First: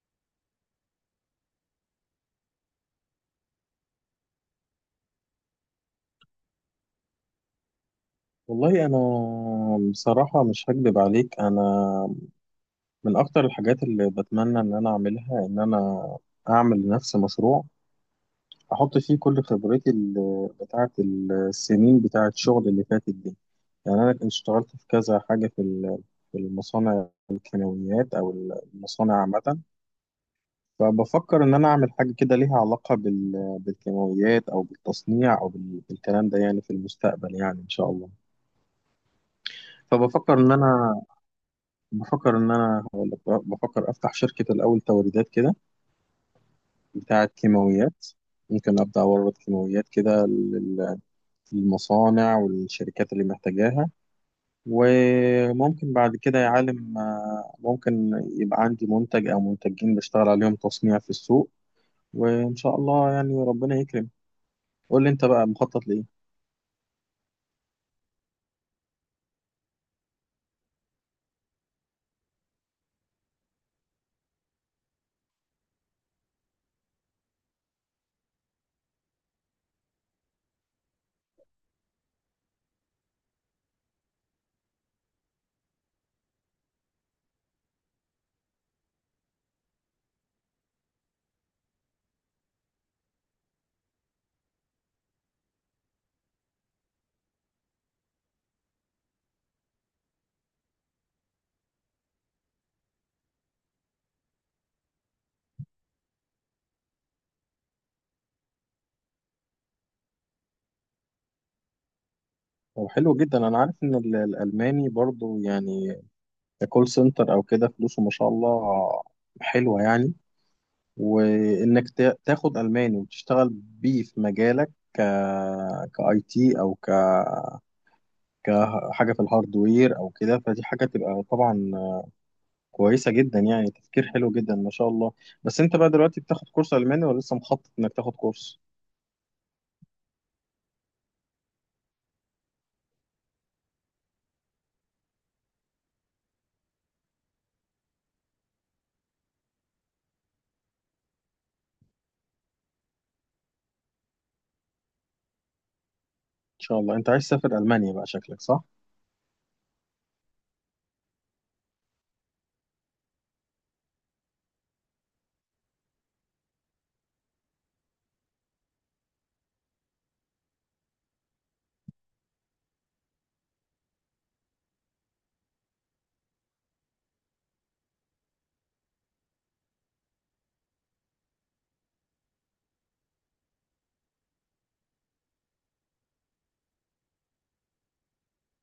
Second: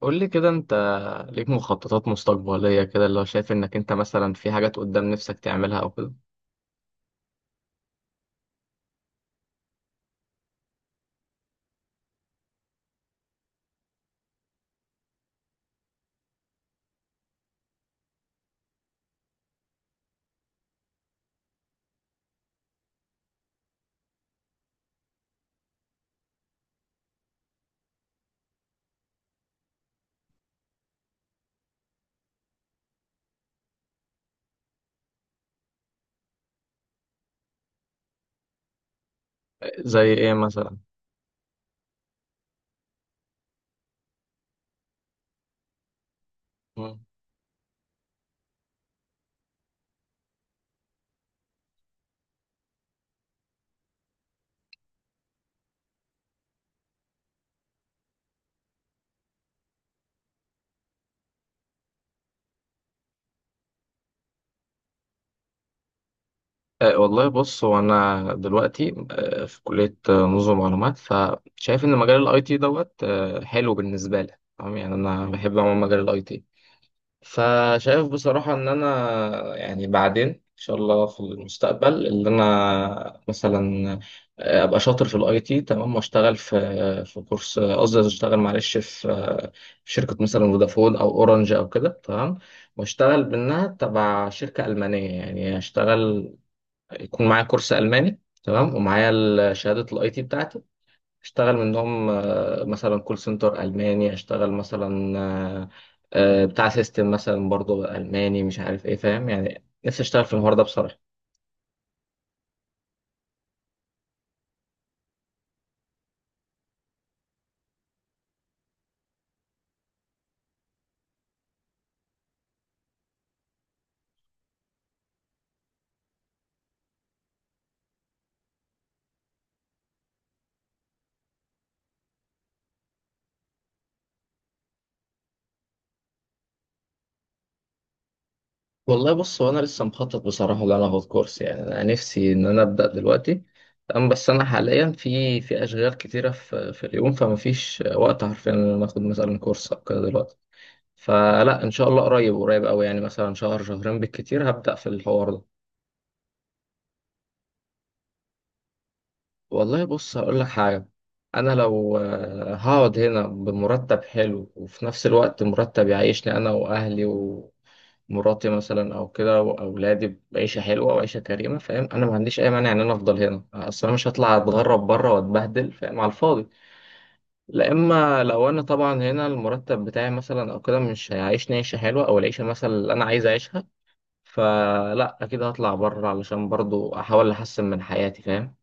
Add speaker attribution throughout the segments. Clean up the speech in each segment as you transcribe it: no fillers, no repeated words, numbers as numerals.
Speaker 1: قول لي كده انت ليك مخططات مستقبلية كده، اللي هو شايف انك انت مثلا في حاجات قدام نفسك تعملها او كده.
Speaker 2: والله أنا بصراحة مش هكدب عليك. أنا من أكتر الحاجات اللي بتمنى إن أنا أعملها إن أنا أعمل لنفسي مشروع أحط فيه كل خبرتي بتاعة السنين بتاعة الشغل اللي فاتت دي. يعني أنا كنت اشتغلت في كذا حاجة في المصانع الكيماويات أو المصانع عامة. فبفكر إن أنا أعمل حاجة كده ليها علاقة بالكيماويات أو بالتصنيع أو بالكلام ده يعني في المستقبل يعني إن شاء الله.
Speaker 1: زي
Speaker 2: فبفكر
Speaker 1: ايه
Speaker 2: إن
Speaker 1: مثلا؟
Speaker 2: أنا بفكر إن أنا هقول لك بقى، بفكر أفتح شركة الأول توريدات كده
Speaker 1: مم.
Speaker 2: بتاعة كيماويات. ممكن أبدأ أورد كيماويات كده للمصانع والشركات اللي محتاجاها. وممكن بعد كده يا عالم، ممكن يبقى عندي منتج أو منتجين بشتغل عليهم تصنيع في السوق، وإن شاء الله يعني ربنا يكرم. قول لي أنت بقى مخطط لإيه؟
Speaker 1: والله بص، هو انا دلوقتي في كلية، نظم معلومات. فشايف ان مجال الاي تي دوت حلو بالنسبة لي، تمام؟ يعني انا بحب عموما مجال الاي تي. فشايف بصراحة إن أنا يعني بعدين إن شاء الله في المستقبل إن أنا مثلا أبقى شاطر في الأي تي تمام، وأشتغل في كورس، قصدي أشتغل معلش في شركة مثلا فودافون أو أورنج أو كده، تمام. وأشتغل منها تبع شركة ألمانية، يعني أشتغل يكون معايا كورس ألماني تمام، ومعايا شهادة الأي تي بتاعتي. اشتغل منهم، مثلا كول سنتر ألماني، اشتغل مثلا آه، بتاع سيستم مثلا برضه ألماني، مش عارف ايه، فاهم؟ يعني نفسي اشتغل في النهارده بصراحة.
Speaker 2: طب حلو جدا. أنا عارف إن الألماني برضو يعني ككول سنتر أو كده فلوسه ما شاء الله حلوة يعني. وانك تاخد الماني وتشتغل بيه في مجالك كاي تي او كحاجه في الهاردوير او كده، فدي حاجه تبقى طبعا كويسه جدا يعني. تفكير حلو جدا ما شاء الله. بس انت بقى دلوقتي بتاخد كورس الماني ولا لسه مخطط انك تاخد كورس؟
Speaker 1: والله بص، هو انا لسه مخطط بصراحة ان انا اخد كورس. يعني انا نفسي ان انا ابدأ دلوقتي تمام، بس انا حاليا في اشغال كتيرة في اليوم، فما فيش وقت حرفيا ان انا اخد مثلا كورس او كده دلوقتي. فلا، ان شاء الله قريب، قريب قوي، يعني مثلا شهر شهرين بالكتير هبدأ في الحوار ده.
Speaker 2: ان شاء الله انت عايز تسافر المانيا بقى شكلك، صح.
Speaker 1: والله بص هقول لك حاجة، أنا لو هقعد هنا بمرتب حلو، وفي نفس الوقت مرتب يعيشني أنا وأهلي ومراتي مثلا أو كده وأولادي، بعيشة حلوة وعيشة كريمة، فاهم؟ أنا ما عنديش أي مانع إن أنا أفضل هنا. أصل أنا مش هطلع أتغرب بره وأتبهدل، فاهم، على الفاضي. لا، إما لو أنا طبعا هنا المرتب بتاعي مثلا أو كده مش هيعيشني عيشة حلوة، أو العيشة مثلا اللي أنا عايز أعيشها، فلا أكيد هطلع بره، علشان برضو أحاول أحسن من حياتي، فاهم؟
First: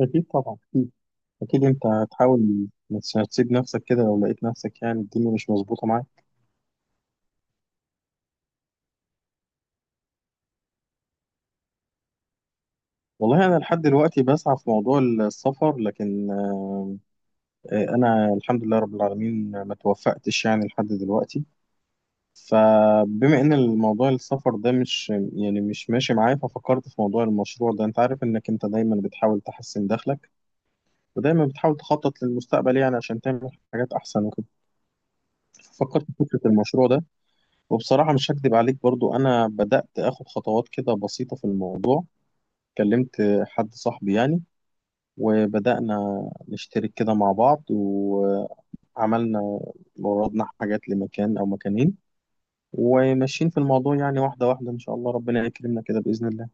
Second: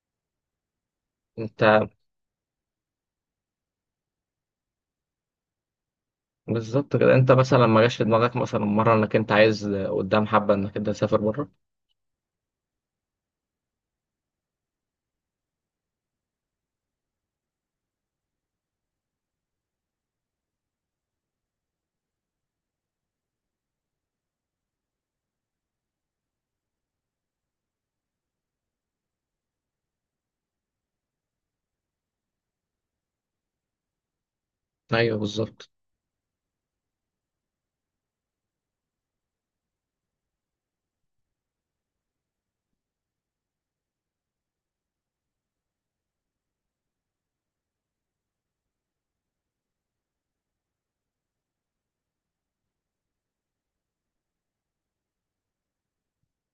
Speaker 2: اكيد طبعا، اكيد.
Speaker 1: انت
Speaker 2: اكيد انت هتحاول ما تسيب نفسك كده لو لقيت نفسك يعني الدنيا مش مظبوطه معاك.
Speaker 1: بالظبط كده، انت مثلا ما جاش في دماغك مثلا مره انك انت عايز قدام حبه انك انت تسافر بره؟
Speaker 2: والله انا لحد دلوقتي بسعى في موضوع السفر، لكن انا الحمد لله رب العالمين ما توفقتش يعني لحد دلوقتي. فبما ان الموضوع السفر ده مش يعني مش ماشي معايا، ففكرت في موضوع المشروع ده. انت عارف انك انت دايما بتحاول تحسن دخلك ودايما بتحاول تخطط للمستقبل يعني عشان تعمل حاجات احسن وكده.
Speaker 1: ايوه بالظبط.
Speaker 2: فكرت في فكرة المشروع ده. وبصراحة مش هكدب عليك برضو، انا بدأت اخد خطوات كده بسيطة في الموضوع. كلمت حد صاحبي يعني، وبدأنا نشترك كده مع بعض. عملنا وردنا حاجات لمكان أو مكانين، وماشيين في الموضوع يعني واحدة واحدة إن شاء الله ربنا يكرمنا كده بإذن الله.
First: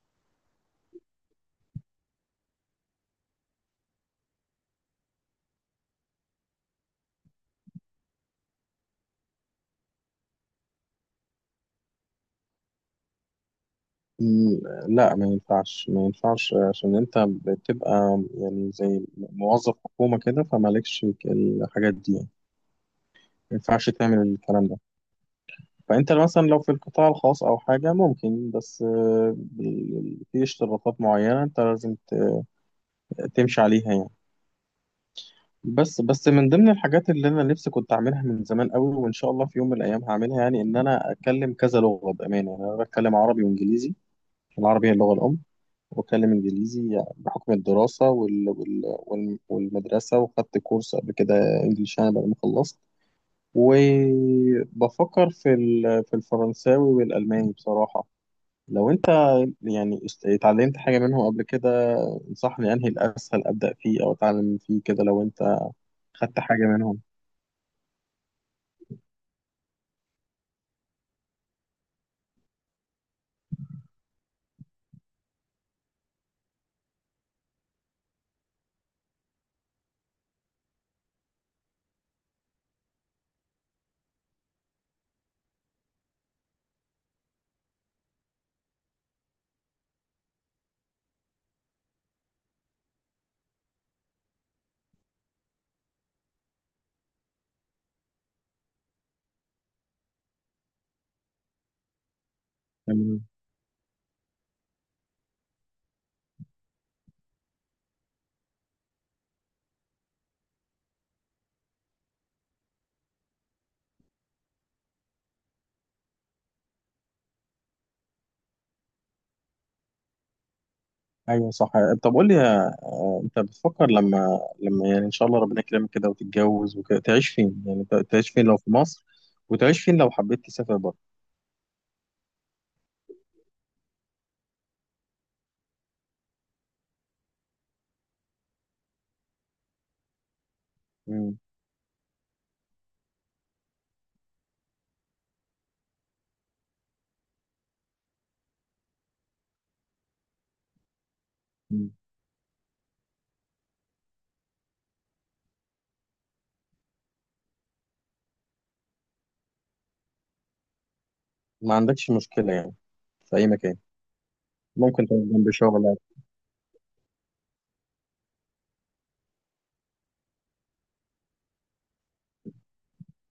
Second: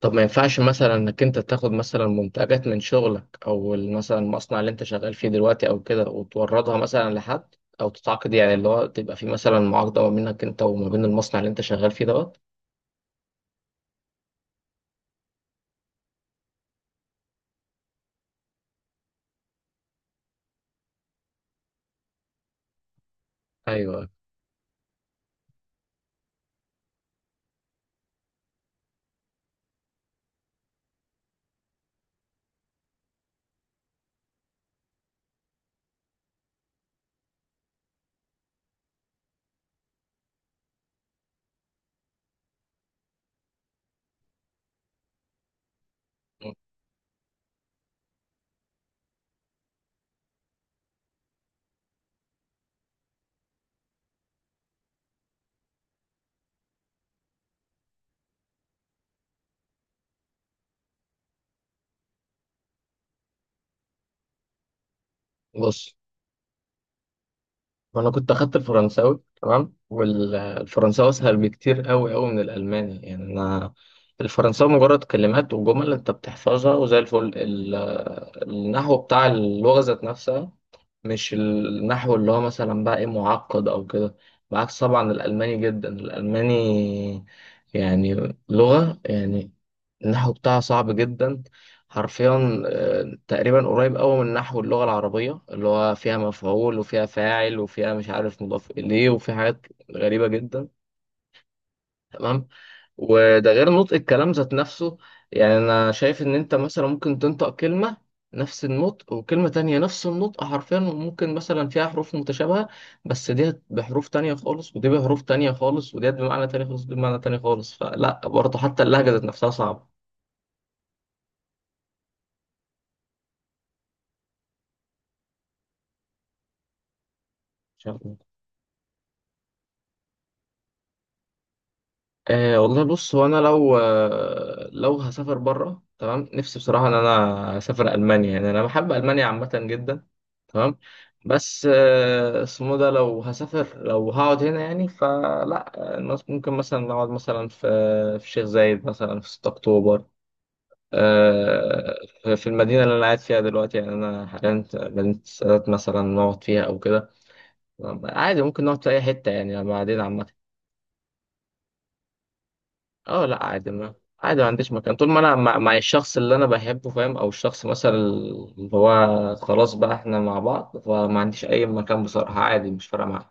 Speaker 1: طب ما ينفعش مثلا انك انت تاخد مثلا منتجات من شغلك او مثلا المصنع اللي انت شغال فيه دلوقتي او كده، وتوردها مثلا لحد، او تتعاقد يعني، اللي هو تبقى في مثلا معاقده ما بينك انت وما بين المصنع اللي انت شغال فيه دوت؟
Speaker 2: لا ما ينفعش عشان أنت بتبقى يعني زي موظف حكومة كده فمالكش الحاجات دي يعني. ما ينفعش
Speaker 1: ايوه.
Speaker 2: تعمل الكلام ده. فأنت مثلا لو في القطاع الخاص أو حاجة ممكن، بس في اشتراطات معينة أنت لازم تمشي عليها يعني. بس من ضمن الحاجات اللي انا نفسي كنت اعملها من زمان قوي وان شاء الله في يوم من الايام هعملها، يعني ان انا اتكلم كذا لغه بامانه. يعني انا بتكلم عربي وانجليزي. العربي هي اللغه الام. واتكلم انجليزي بحكم الدراسه والمدرسه، وخدت كورس قبل كده انجليش انا بعد ما خلصت. وبفكر في الفرنساوي والالماني بصراحه. لو انت يعني اتعلمت حاجه منهم قبل كده، انصحني انهي الاسهل ابدا فيه او اتعلم فيه كده لو انت
Speaker 1: بص،
Speaker 2: خدت حاجه منهم.
Speaker 1: وانا كنت اخدت الفرنساوي تمام، والفرنساوي اسهل بكتير قوي قوي من الالماني، يعني انا الفرنساوي مجرد كلمات وجمل انت بتحفظها وزي الفل. النحو بتاع اللغه ذات نفسها، مش النحو اللي هو مثلا بقى ايه، معقد او كده. بعكس طبعا الالماني، جدا الالماني يعني لغه يعني النحو بتاعها صعب جدا، حرفيا تقريبا قريب قوي من نحو اللغة العربية، اللي هو فيها مفعول وفيها فاعل وفيها مش عارف مضاف إليه، وفي حاجات غريبة جدا، تمام؟
Speaker 2: تمام.
Speaker 1: وده غير نطق الكلام ذات نفسه. يعني أنا شايف إن أنت مثلا ممكن تنطق كلمة نفس النطق، وكلمة تانية نفس النطق حرفيا، وممكن مثلا فيها حروف متشابهة، بس دي بحروف تانية خالص ودي بحروف تانية خالص، ودي بمعنى تاني خالص ودي بمعنى تاني خالص. فلا، برضه حتى اللهجة ذات نفسها صعبة.
Speaker 2: ايوه صح. طب قول لي، انت بتفكر لما يعني ان شاء الله ربنا يكرمك كده وتتجوز وكده، تعيش فين؟ يعني تعيش فين لو في مصر، وتعيش فين لو حبيت تسافر بره؟
Speaker 1: والله بص، هو انا لو لو هسافر بره تمام، نفسي بصراحه ان انا اسافر المانيا، يعني انا بحب المانيا عامه جدا، تمام؟
Speaker 2: مم.
Speaker 1: بس اسمه ده لو هسافر، لو هقعد هنا يعني، فلا الناس ممكن مثلا نقعد مثلا في شيخ زايد، مثلا في 6 اكتوبر،
Speaker 2: مم.
Speaker 1: آه، في المدينه اللي انا قاعد فيها دلوقتي، يعني انا حاليا في مدينه السادات مثلا، نقعد فيها او كده. عادي، ممكن نقعد في اي حته يعني بعدين، عامه.
Speaker 2: ما عندكش مشكلة يعني،
Speaker 1: اه
Speaker 2: في
Speaker 1: لا
Speaker 2: اي
Speaker 1: عادي،
Speaker 2: مكان؟
Speaker 1: ما عادي ما عنديش مكان،
Speaker 2: ممكن
Speaker 1: طول ما
Speaker 2: تبقى
Speaker 1: انا
Speaker 2: جنب
Speaker 1: مع
Speaker 2: شغلك.
Speaker 1: الشخص اللي انا بحبه، فاهم، او الشخص مثلا اللي هو خلاص بقى احنا مع بعض، فما عنديش اي مكان، بصراحة عادي، مش فارقة معايا.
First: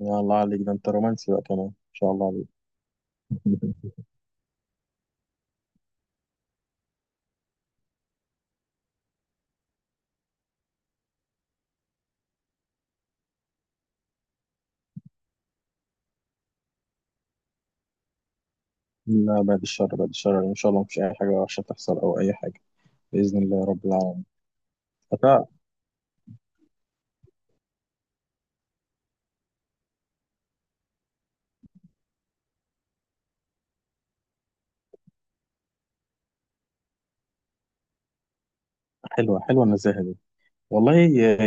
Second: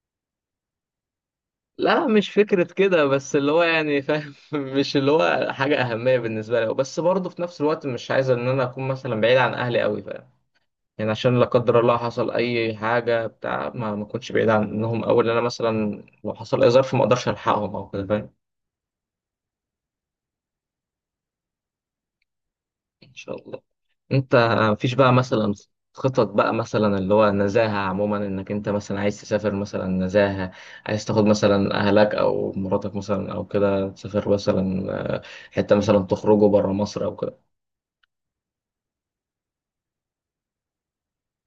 Speaker 2: يا الله عليك، ده انت رومانسي بقى كمان، ان
Speaker 1: لا
Speaker 2: شاء الله
Speaker 1: مش
Speaker 2: عليك.
Speaker 1: فكرة كده، بس اللي هو يعني، فاهم؟ مش اللي هو حاجة أهمية بالنسبة لي، بس برضه في نفس الوقت مش عايز إن أنا أكون مثلا بعيد عن أهلي أوي، فاهم؟ يعني عشان لا قدر الله حصل أي حاجة، بتاع ما أكونش بعيد عنهم أوي، لأن أنا مثلا لو حصل أي ظرف ما أقدرش ألحقهم أو كده، فاهم؟
Speaker 2: لا بعد الشر، بعد الشر، يعني ان شاء الله مفيش اي حاجة وحشة تحصل او اي حاجة.
Speaker 1: ان شاء
Speaker 2: باذن
Speaker 1: الله.
Speaker 2: الله رب العالمين.
Speaker 1: انت مفيش بقى
Speaker 2: فتاة.
Speaker 1: مثلا خطط بقى مثلا اللي هو نزاهة عموما، انك انت مثلا عايز تسافر مثلا نزاهة، عايز تاخد مثلا اهلك او مراتك مثلا او كده تسافر مثلا، آه، حتة مثلا تخرجوا بره مصر او كده؟ ان
Speaker 2: حلوة حلوة النزاهة دي والله.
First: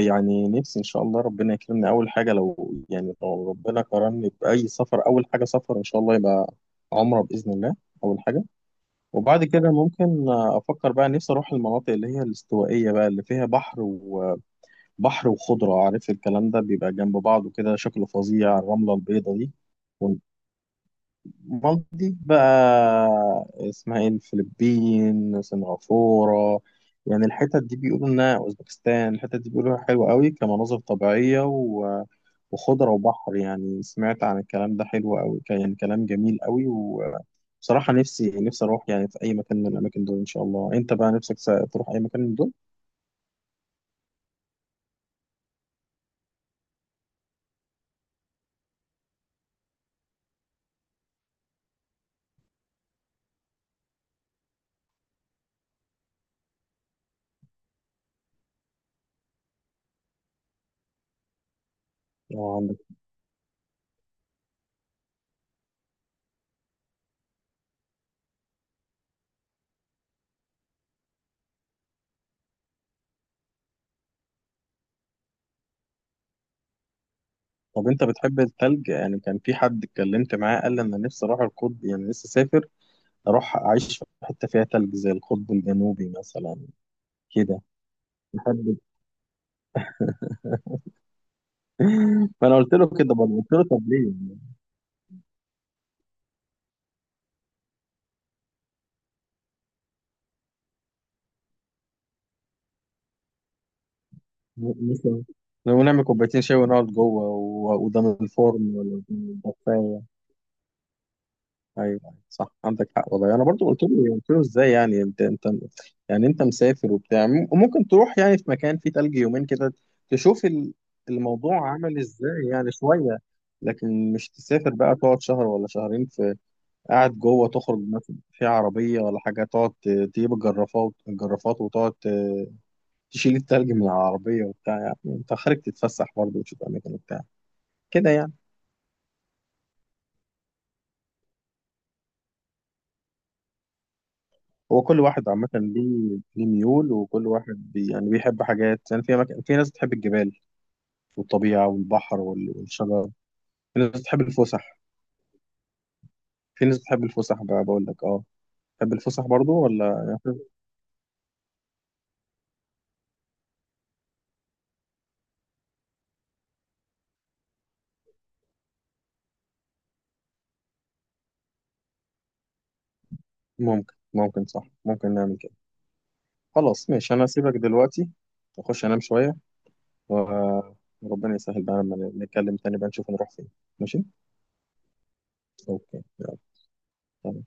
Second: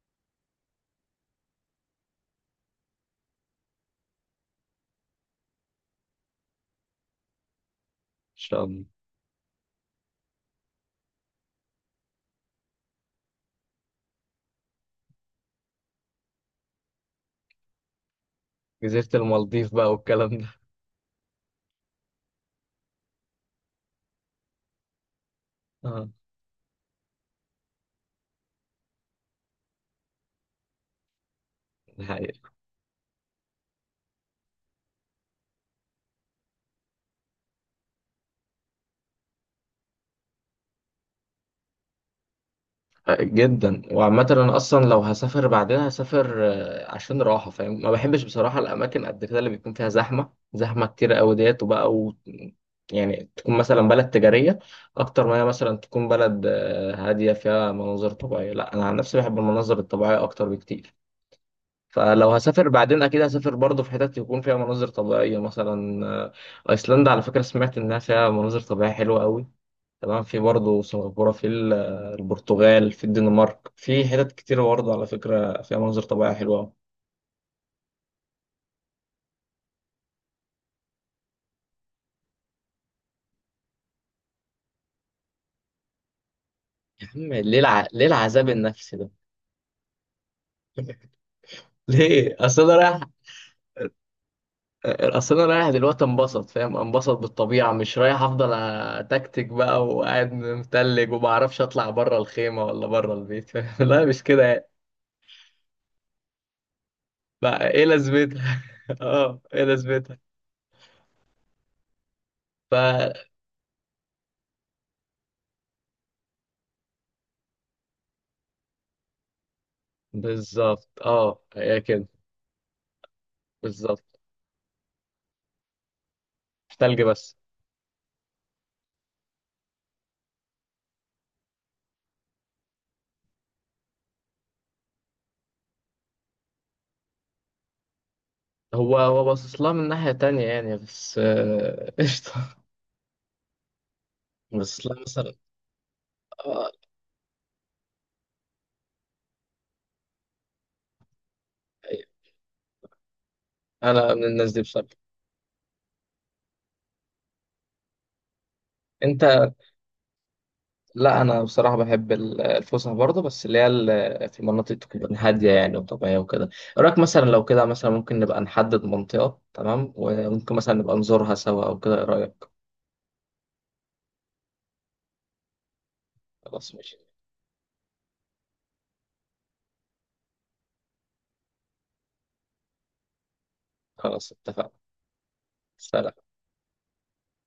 Speaker 2: يعني نفسي ان شاء الله ربنا يكرمني اول حاجه. لو يعني لو ربنا كرمني باي سفر، اول حاجه سفر ان شاء الله يبقى عمره باذن الله، اول حاجه.
Speaker 1: شاء الله.
Speaker 2: وبعد كده ممكن افكر بقى. نفسي اروح المناطق اللي هي الاستوائيه بقى، اللي فيها بحر وخضره، عارف الكلام ده بيبقى جنب بعض وكده شكله فظيع، الرمله
Speaker 1: جزيرة
Speaker 2: البيضاء دي.
Speaker 1: المالديف بقى والكلام ده؟
Speaker 2: مالدي بقى اسمها ايه، الفلبين،
Speaker 1: اه
Speaker 2: سنغافورة. يعني الحتت دي بيقولوا انها اوزبكستان، الحتت دي بيقولوا حلوة قوي كمناظر طبيعية
Speaker 1: ده حقيقي
Speaker 2: وخضرة وبحر. يعني سمعت عن الكلام ده حلو قوي كان، يعني كلام جميل قوي. وبصراحة نفسي اروح يعني في اي مكان من الاماكن دول ان شاء الله. انت بقى نفسك تروح اي مكان من دول؟
Speaker 1: جدا. وعامة انا اصلا لو هسافر، بعدها هسافر عشان راحة، فاهم؟ ما بحبش بصراحة الاماكن قد كده اللي بيكون فيها زحمة، زحمة كتير قوي ديت وبقى يعني تكون مثلا بلد تجارية اكتر ما هي مثلا تكون بلد هادية فيها مناظر طبيعية. لا انا عن نفسي بحب المناظر الطبيعية اكتر بكتير، فلو
Speaker 2: لو
Speaker 1: هسافر
Speaker 2: عندك.
Speaker 1: بعدين اكيد هسافر برضه في حتت يكون فيها مناظر طبيعية مثلا ايسلندا. على فكرة، سمعت انها فيها مناظر طبيعية حلوة قوي، تمام؟ في برضه سنغافورة، البرتغال، في الدنمارك، في حتت كتير برضه على فكرة فيها مناظر طبيعية حلوة أوي.
Speaker 2: طب انت بتحب التلج؟ يعني كان في حد اتكلمت معاه قال لي انا نفسي اروح القطب، يعني نفسي اسافر اروح اعيش في حته فيها تلج زي القطب الجنوبي مثلا
Speaker 1: يا عم ليه
Speaker 2: كده
Speaker 1: ليه العذاب
Speaker 2: محدد.
Speaker 1: النفسي ده؟ ليه؟
Speaker 2: فانا
Speaker 1: اصل
Speaker 2: قلت
Speaker 1: انا
Speaker 2: له
Speaker 1: رايح،
Speaker 2: كده برضه، قلت له طب ليه يعني؟
Speaker 1: اصل انا رايح دلوقتي انبسط، فاهم، انبسط بالطبيعة. مش رايح افضل اتكتك بقى وقاعد متلج، وما اعرفش اطلع بره الخيمة ولا بره البيت، فاهم؟ لا مش كده يعني.
Speaker 2: مثلا لو نعمل كوبايتين شاي ونقعد جوه
Speaker 1: بقى ايه
Speaker 2: وقدام
Speaker 1: لازمتها؟
Speaker 2: الفرن ولا قدام
Speaker 1: اه ايه
Speaker 2: الدفايه.
Speaker 1: لازمتها؟
Speaker 2: ايوه، أيوة، صح
Speaker 1: ف
Speaker 2: عندك حق والله. انا برضو قلت له، ازاي يعني انت، يعني انت مسافر وبتاع وممكن تروح يعني في مكان فيه تلج يومين كده تشوف
Speaker 1: بالظبط، اه
Speaker 2: الموضوع
Speaker 1: هي
Speaker 2: عامل
Speaker 1: كده.
Speaker 2: ازاي يعني شويه. لكن
Speaker 1: بالظبط،
Speaker 2: مش تسافر بقى تقعد شهر ولا شهرين في،
Speaker 1: تلج
Speaker 2: قاعد
Speaker 1: بس؟
Speaker 2: جوه. تخرج مثلا في عربية ولا حاجة، تقعد تجيب الجرافات وتقعد تشيل التلج من العربية وبتاع، يعني انت خارج تتفسح برضه وتشوف أماكن وبتاع كده يعني.
Speaker 1: هو باصص لها من ناحية تانية يعني، بس قشطة،
Speaker 2: هو
Speaker 1: باصص
Speaker 2: كل
Speaker 1: لها
Speaker 2: واحد
Speaker 1: مثلا.
Speaker 2: عامة ليه
Speaker 1: آه،
Speaker 2: ميول، وكل واحد يعني بيحب حاجات يعني. في أماكن، في ناس بتحب الجبال والطبيعة والبحر والشجر. في ناس
Speaker 1: أنا
Speaker 2: بتحب
Speaker 1: من الناس دي
Speaker 2: الفسح.
Speaker 1: بصراحة.
Speaker 2: في ناس بتحب الفسح بقى بقول لك، اه. تحب
Speaker 1: أنت؟
Speaker 2: الفسح برضه ولا يعني؟
Speaker 1: لا أنا بصراحة بحب الفسح برضه، بس اللي هي في مناطق تكون هادية يعني وطبيعية وكده. إيه رأيك مثلا لو كده مثلا ممكن نبقى نحدد منطقة تمام، وممكن مثلا نبقى نزورها سوا أو كده، إيه رأيك؟
Speaker 2: ممكن، صح، ممكن نعمل كده.
Speaker 1: خلاص
Speaker 2: خلاص
Speaker 1: ماشي.
Speaker 2: ماشي. أنا هسيبك دلوقتي أخش أنام شوية. وربنا يسهل بقى لما نتكلم تاني بقى نشوف نروح فين. ماشي.
Speaker 1: خلاص اتفقنا.
Speaker 2: اوكي.
Speaker 1: سلام.
Speaker 2: يلا